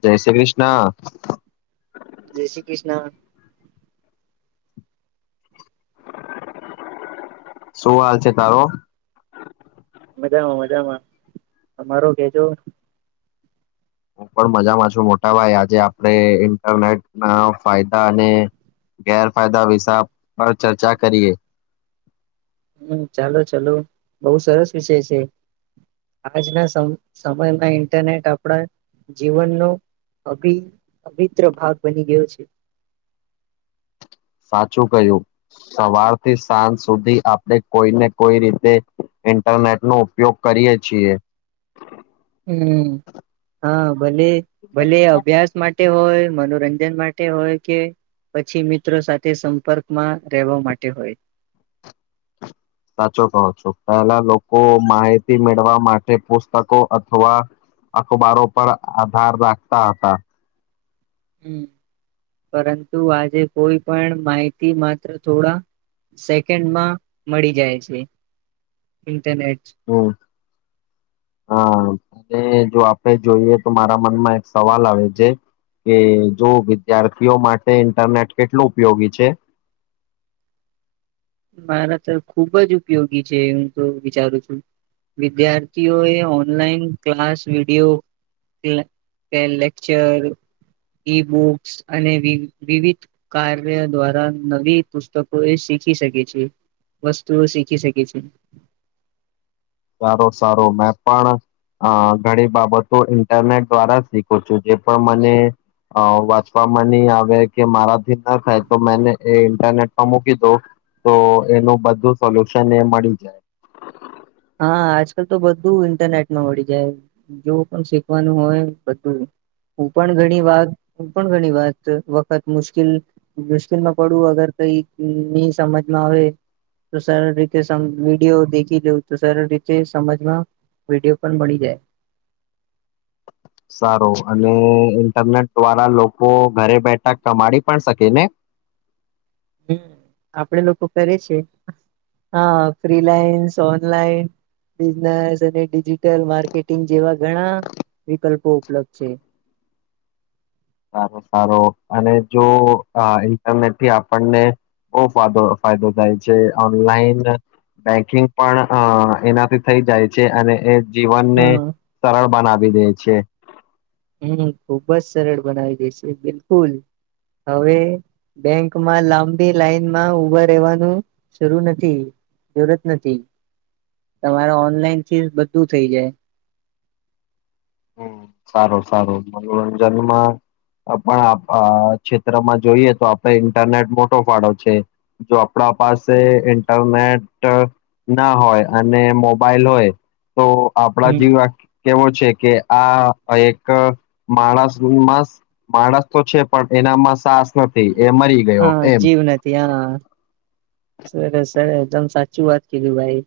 જય શ્રી ક્રિષ્ના. જય શ્રી ક્રિષ્ન. શું હાલ છે તારો? મજામાં મજામાં, અમારો કેજો. હું પણ મજામાં છું, મોટાભાઈ. આજે આપણે ઇન્ટરનેટના ફાયદા અને ગેરફાયદા વિશા પર ચર્ચા કરીએ. હમ, ચાલો ચાલો, બહુ સરસ વિષય છે. આજના સમ સમયમાં ઇન્ટરનેટ આપડા જીવનનો અભિ અભિત્ર ભાગ બની ગયો છે. સાચું કહ્યું, સવારથી સાંજ સુધી આપડે કોઈ ને કોઈ રીતે ઇન્ટરનેટનો ઉપયોગ કરીએ છીએ. હમ. હા, ભલે ભલે, અભ્યાસ માટે હોય મનોરંજન માટે હોય, કે પછી મિત્રો સાથે સંપર્કમાં રહેવા માટે હોય. સાચો કહો છો, પહેલા લોકો માહિતી મેળવા માટે પુસ્તકો અથવા અખબારો પર આધાર રાખતા હતા. હમ, પરંતુ આજે કોઈ પણ માહિતી માત્ર થોડા સેકન્ડમાં મળી જાય છે. ઇન્ટરનેટ હમ, હા. ને જો આપડે જોઈએ, તો મારા મનમાં એક સવાલ આવે છે કે, જો વિદ્યાર્થીઓ માટે ઇન્ટરનેટ કેટલું ઉપયોગી છે? મારા તો ખુબ જ ઉપયોગી છે. હું તો વિચારું છું, વિદ્યાર્થીઓએ ઓનલાઈન ક્લાસ, વિડીયો કે લે કે લેકચર, ઈ બુક્સ અને વિવ વિવિધ કાર્ય દ્વારા નવી પુસ્તકો એ શીખી શકે છે. છે, વસ્તુઓ શીખી શકે છે. સારો સારો, મેં પણ અ ઘણી બાબતો ઈન્ટરનેટ દ્વારા શીખું છું. જે પણ મને વાંચવામાં નહીં આવે, કે મારાથી ના થાય, તો મેને એ ઇન્ટરનેટમાં મૂકી દઉં, તો એનું બધું સોલ્યુશન એ મળી જાય. હા, આજકાલ તો બધું ઇન્ટરનેટમાં મળી જાય. જોવ પણ શીખવાનું હોય, બધું. હું પણ ઘણી વાર, હું પણ ઘણી વાત વખત મુશ્કિલ મુશ્કેલમાં પડું, અગર કંઈ ની સમજમાં આવે, તો સરળ રીતે સમ વિડીયો દેખી લઉં. તો, સરળ રીતે સમજમાં વિડીયો પણ બની જાય. સારો, અને ઇન્ટરનેટ દ્વારા લોકો ઘરે બેઠા કમાડી પણ શકે ને? હમ, આપડે લોકો કરીયે છીએ, હા ફ્રીલાઈન્સ, ઓનલાઈન, બિઝનેસ અને ડિજિટલ માર્કેટિંગ જેવા ઘણા વિકલ્પો ઉપલબ્ધ છે. સારો સારો અને જો અ ઇન્ટરનેટથી આપણને બહો ફાદો ફાયદો થાય છે, ઓનલાઈન બેંકિંગ પણ અ એનાથી થઈ જાય છે, અને એ જીવનને હા સરળ બનાવી દે છે. હમ, ખુબ જ સરળ બનાવી દેશે બિલકુલ. હવે બેંકમાં લાંબી લાઈનમાં ઉભા રહેવાનું શરૂ નથી, જરૂરત નથી, તમારા ઓનલાઈનથી બધું થઇ જાય. હમ, સારું સારું મનોરંજનમાં પણ આપ અ ક્ષેત્રમાં જોઈએ તો આપણે ઇન્ટરનેટ મોટો ફાળો છે, જો આપડા પાસે ઈન્ટરનેટ ના હોય અને મોબાઈલ હોય તો આપડા હમ્મ જીવા કેવો છે કે આ એક માણસ માસ માણસ તો છે, પણ એનામાં સાસ નથી એ મરી ગયો હા, એમ જીવ નથી હા. સરસ સર એકદમ સાચી વાત કીધી ભાઈ.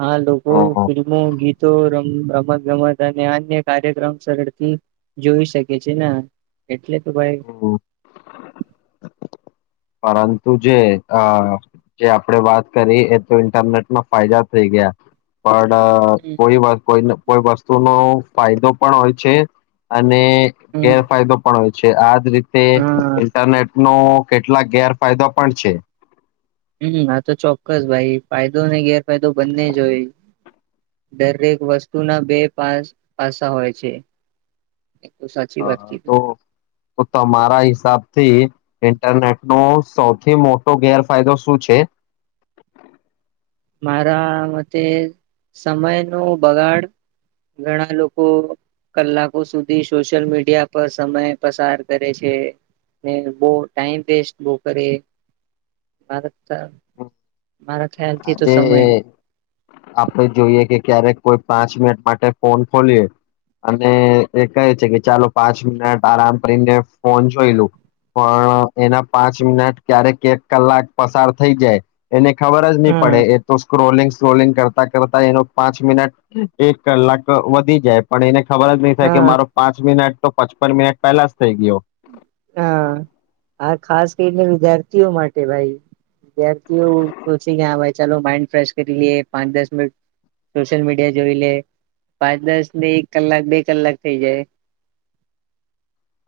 હા, હ લોકો ફિલ્મો ગીતો રમ હૂં રમત ગમત અને અન્ય કાર્યક્રમ સરળથી જોઈ શકે છે ન એટલે તો ભાઈ પરંતુ જે અ જે આપડે વાત કરી એ તો ઇન્ટરનેટમાં ફાયદા થઈ ગયા પણ અ કોઈ મ કોઈન કોઈ વસ્તુ નો ફાયદો પણ હોય છે અ અને હમ ગેરફાયદો પણ હોય છે આજ રીત તે હા ઇન્ટરનેટ નો કેટલાક ગેરફાયદો પણ છે. હમ આ તો ચોક્કસ ભાઈ ફાયદો અને ગેરફાયદો બંને જ હોય દરેક વસ્તુના બે પાસ પાસા હોય છે. એ તો સાચી વાત હા કીધી તો તમારા હિસાબથી ઇન્ટરનેટનો સૌથી મોટો ગેરફાયદો શું છે? મારા મતે સમયનો બગાડ ઘણા લોકો કલાકો સુધી સોશિયલ મીડિયા પર સમય પસાર કરે છે ને બહુ ટાઈમ વેસ્ટ બહુ કરે મારા મારા. ખ્યાલ થી તો આજે સમય આપડે જોઈએ કે ક્યારેક કોઈ પાંચ મિનટ માટે ફોન ખોલીએ અને એ કહે છે, કે ચાલો પાંચ મિનિટ આરામ કરીને ફોન જોઈ લું પણ એના પાંચ મિનટ ક્યારેક એક કલાક પસાર થઈ જાય એને ખબર હા પડે એ તો સ્કોરલિગ સ્કોરલીગ કરતા એનો પાંચ મિનટ, એક કલાક વધી જાય પણ એને ખબર જ નહીં થાય કે હા મારો પાંચ મિનિટ તો પચપન મિનિટ પેલાસ થઈ ગયો. હા હા ખાસ કરીને વિદ્યાર્થીઓ માટે ભાઈ વિદ્યાર્થીઓ સચે કે હા ભાઈ ચાલો માઇન્ડ ફેશ કરી લે, પાંચ દસ મિનિટ સોશિયલ મીડિયા જોઈ લે, પાંચ દસ ને એક કલાક બે કલાક થઈ જાય.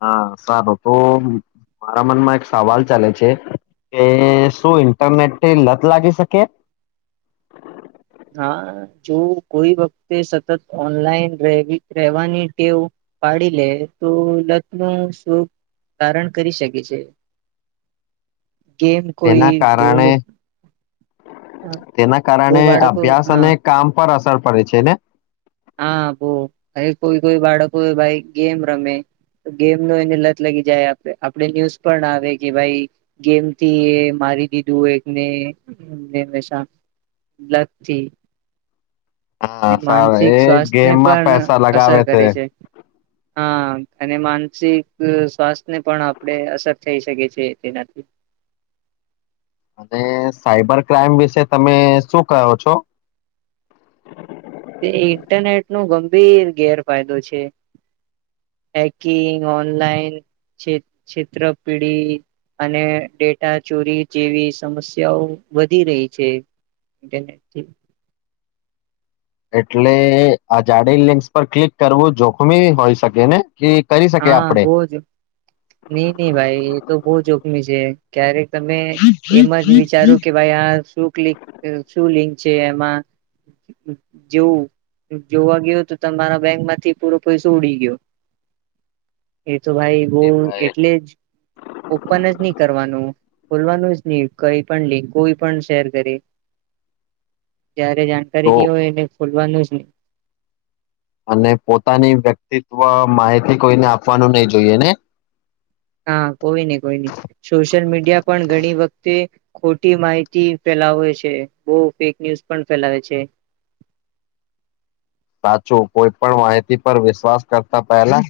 હા, સારું તો મારા મનમાં એક સવાલ ચાલે છે કે શું ઇન્ટરનેટની લત લાગી શકે? હા, જો કોઈ વખતે સતત ઓનલાઈન રહેેવાની ટેવ પાડી લે તો લતનું શું ધારણ કરી શકે છે. ગેમ કોઈ તેના બોલો કારણે તેના બહુ કારણે આપ બાળકો અભ્યાસ હા અને કામ પર અસર પડે છે ને હા બો હ કોઈ કોઈ બાળકો ભાઈ ગેમ રમે ગેમ એને લત લાગી જાય આપડે ન્યુઝ પણ આવે કે ભાઈ ગેમથી એ મારી દીધું એકને હમેશા લતથી હા સારુ એ સ્વાસ્થ્યને ગેમમાં પણ પૈસા અસર લગાવે કરે છે. હા અને માનસિક સ્વાસ્થ્યને પણ આપણે અસર થઈ શકીએ છીએ તેનાથી અને સાઈબર ક્રાઈમ વિશે તમે શું કહો છો તે ઇન્ટરનેટ નો ગંભીર ગેરફાયદો છે પેકિંગ ઓનલાઈન છેત્ર પીડી અને ડેટા ચોરી જેવી સમસ્યાઓ વધી રહી છે. એટલે આ જાડે લિન્ક્સ પર ક્લિક કરવું જોખમી હોઈ શકે ને કે કરી શકે હા આપણે બો જ નહી નહી ભાઈ એ તો બહ જોખમી છે. જે ક્યારેક તમે એમ જ વિચારો કે ભાઈ આ શું ક્લિક શું લિંક છે એમાં જેવું જોવા ગયો તો તમારા બેંકમાંથી પૂરો પૈસો ઉડી ગયો. એ તો ભાઈ એ બોવ ભાઈ એટલે જ ઓપન જ નહી કરવાનું. ખોલવાનું જ ની કઈ પણ લિંક કોઈ પણ શેર કરી જયારે તો જાણકારીની હોય ને બોલવાનું જ ની અને પોતાની વ્યક્તિત્વ માહિતી કોઈને આપવાનું નહી જોઈએ ને હા કોઈ ની કોઈ ની સોશિયલ મીડિયા પણ ઘણી વખતે ખોટી માહિતી ફેલાવે છે બો ફેક ન્યુઝ પણ ફેલાવે છે. સાચું કોઈ પણ માહિતી પર વિશ્વાસ કરતા પહેલા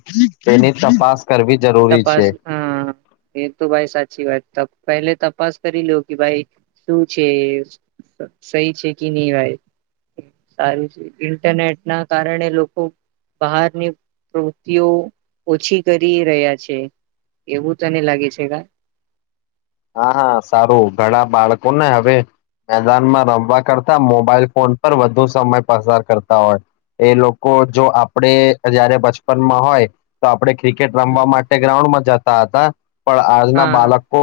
તેની તપાસ કરવી જરૂરી તપાસ છે હ એ તો ભાઈ સાચ સાચી વાત પહેલે તપાસ કરી લો કે ભાઈ શું છે સહી છે કે ની ભાઈ સારું છે ઇન્ટરનેટ ના કારણે લોકો બહારની પ્રવૃતિઓ ઓછી કરી રહ્યા છે એવું તને લાગે છે કા હા હા સારું ઘણા બાળકોને હવે મેદાનમાં રમવા કરતા મોબાઈલ ફોન પર વધુ સમય પસાર કરતા હોય એ લોકો જો આપડે જયારે બચપનમાં હોય તો આપડે ક્રિકેટ રમવા માટે ગ્રાઉન્ડમાં જતા તા હતા પણ આજના હા બાલકો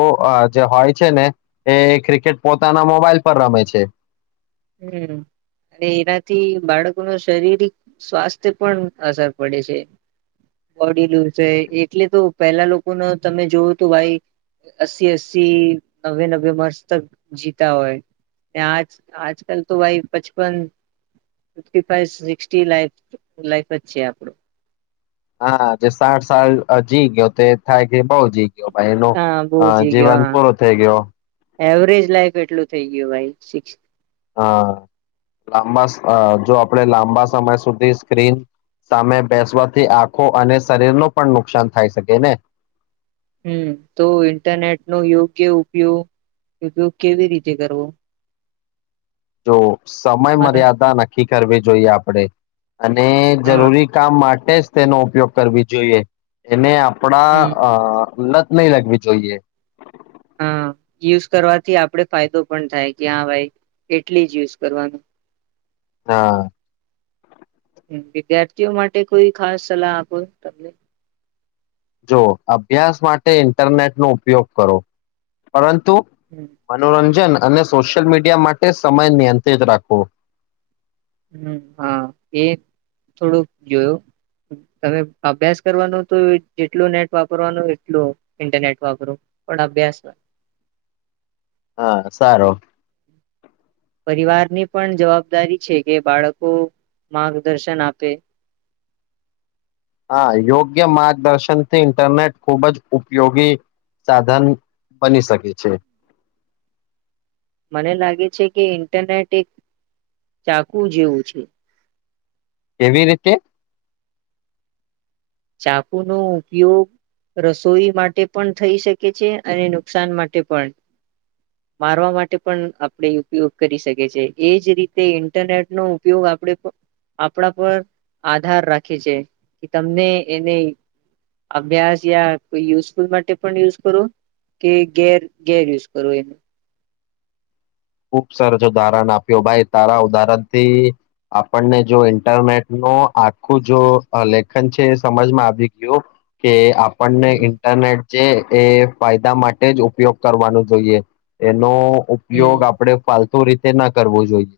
જે હોય છે ને એ ક્રિકેટ પોતાના મોબાઈલ પર રમે છે. હમ અને એનાથી બાળકોનુ શરીરિક સ્વાસ્થ્ય પણ અસર પડે છે બોડી લુઝ છે એટલે તો પહેલા લોકો ને તમે જોવું તો ભાઈ અસી અસી નવે નવે વર્ષ તક જીતા હોય ને આજ આજ ચાલ તો ભાઈ પચપન લાઈફ જ છે આપણે હા જે સાઠ સાળ જી ગયો તે થાય કે બઉ જી ભાઈ એનું હા બહુ જી ગયો જીવન હા પૂરુ થઈ ગયો. એવરેજ લાઈફ એટલું થઈ ગયું ભાઈ સિક્સ હા લાંબા સ- અ જો આપણે લાંબા સમય સુધી સ્ક્રીન સામે બેસવાથી આંખો અને શરીરનું પણ નુકસાન થાય શકે ને હમ તો ઇન્ટરનેટ નો યોગ્ય ઉપયોગ ઉપયોગ કેવી રીતે કરવો જો સમય તમારા મર્યાદા નક્કી કરવી જોઈએ આપણે અને હા જરૂરી કામ માટે જ તેનો ઉપયોગ કરવી જોઈએ એને આપણા હમ અ લત નહી લગવી જોઈએ હા યુઝ કરવાથી આપડે ફાયદો પણ થાય કે હા ભાઈ એટલી જ યુઝ કરવાનું હા હમ, વિદ્યાર્થીઓ માટે કોઈ ખાસ સલાહ આપો તમને જો અભ્યાસ માટે ઇન્ટરનેટ નો ઉપયોગ કરો પરંતુ હમ મનોરંજન અને સોશિયલ મીડિયા માટે સમય નિયંત્રિત રાખવો હમ, હા એ થોડુંક જોયો તમે અભ્યાસ કરવાનો તો જેટલું નેટ વાપરવાનો એટલો ઇન્ટરનેટ વાપરો પણ અભ્યાસ હા સારો પરિવારની પણ જવાબદારી છે કે બાળકો માર્ગદર્શન આપે હા યોગ્ય માર્ગદર્શનથી ઇન્ટરનેટ ખૂબ જ ઉપયોગી સાધન બની શકે છે મને લાગે છે કે ઇન્ટરનેટ એક ચાકુ જેવું છે કેવી રીતે ચાકુ નો ઉપયોગ રસોઈ માટે પણ થઈ શકે છે અને નુકસાન માટે પણ મારવા માટે પણ આપણે ઉપયોગ કરી શકે છે એજ રીતે ઇન્ટરનેટનો ઉપયોગ આપણે પ આપણા પર આધાર રાખે છે કે તમને એને અભ્યાસ યા કોઈ યુઝફુલ માટે પણ યુઝ કરો કે ગેર ગેર યુઝ કરો એનો ખુબ સરસ ઉદાહરણ આપ્યો ભાઈ તારા ઉદાહરણથી આપણને જો ઇન્ટરનેટ નો આખું જો લેખન છે સમજમાં આવી ગયું કે આપણને હમ ઇન્ટરનેટ છે એ ફાયદા માટે જ ઉપયોગ કરવાનું જોઈએ એનો હમ ઉપયોગ આપણે ફાલતુ રીતે ના કરવો જોઈએ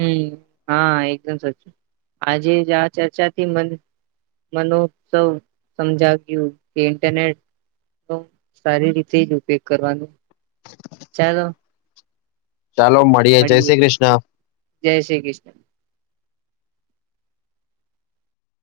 હમ હા એકદમ સાચું આજે જ આ ચર્ચાથી મન મનો સૌ સમજાવ્યું કે ઇન્ટરનેટ નો સારી રીતે જ ઉપયોગ કરવાનો ચાલો ચાલો મળીએ જય મળીએ શ્રી કૃષ્ણ જય શ્રી કૃષ્ણ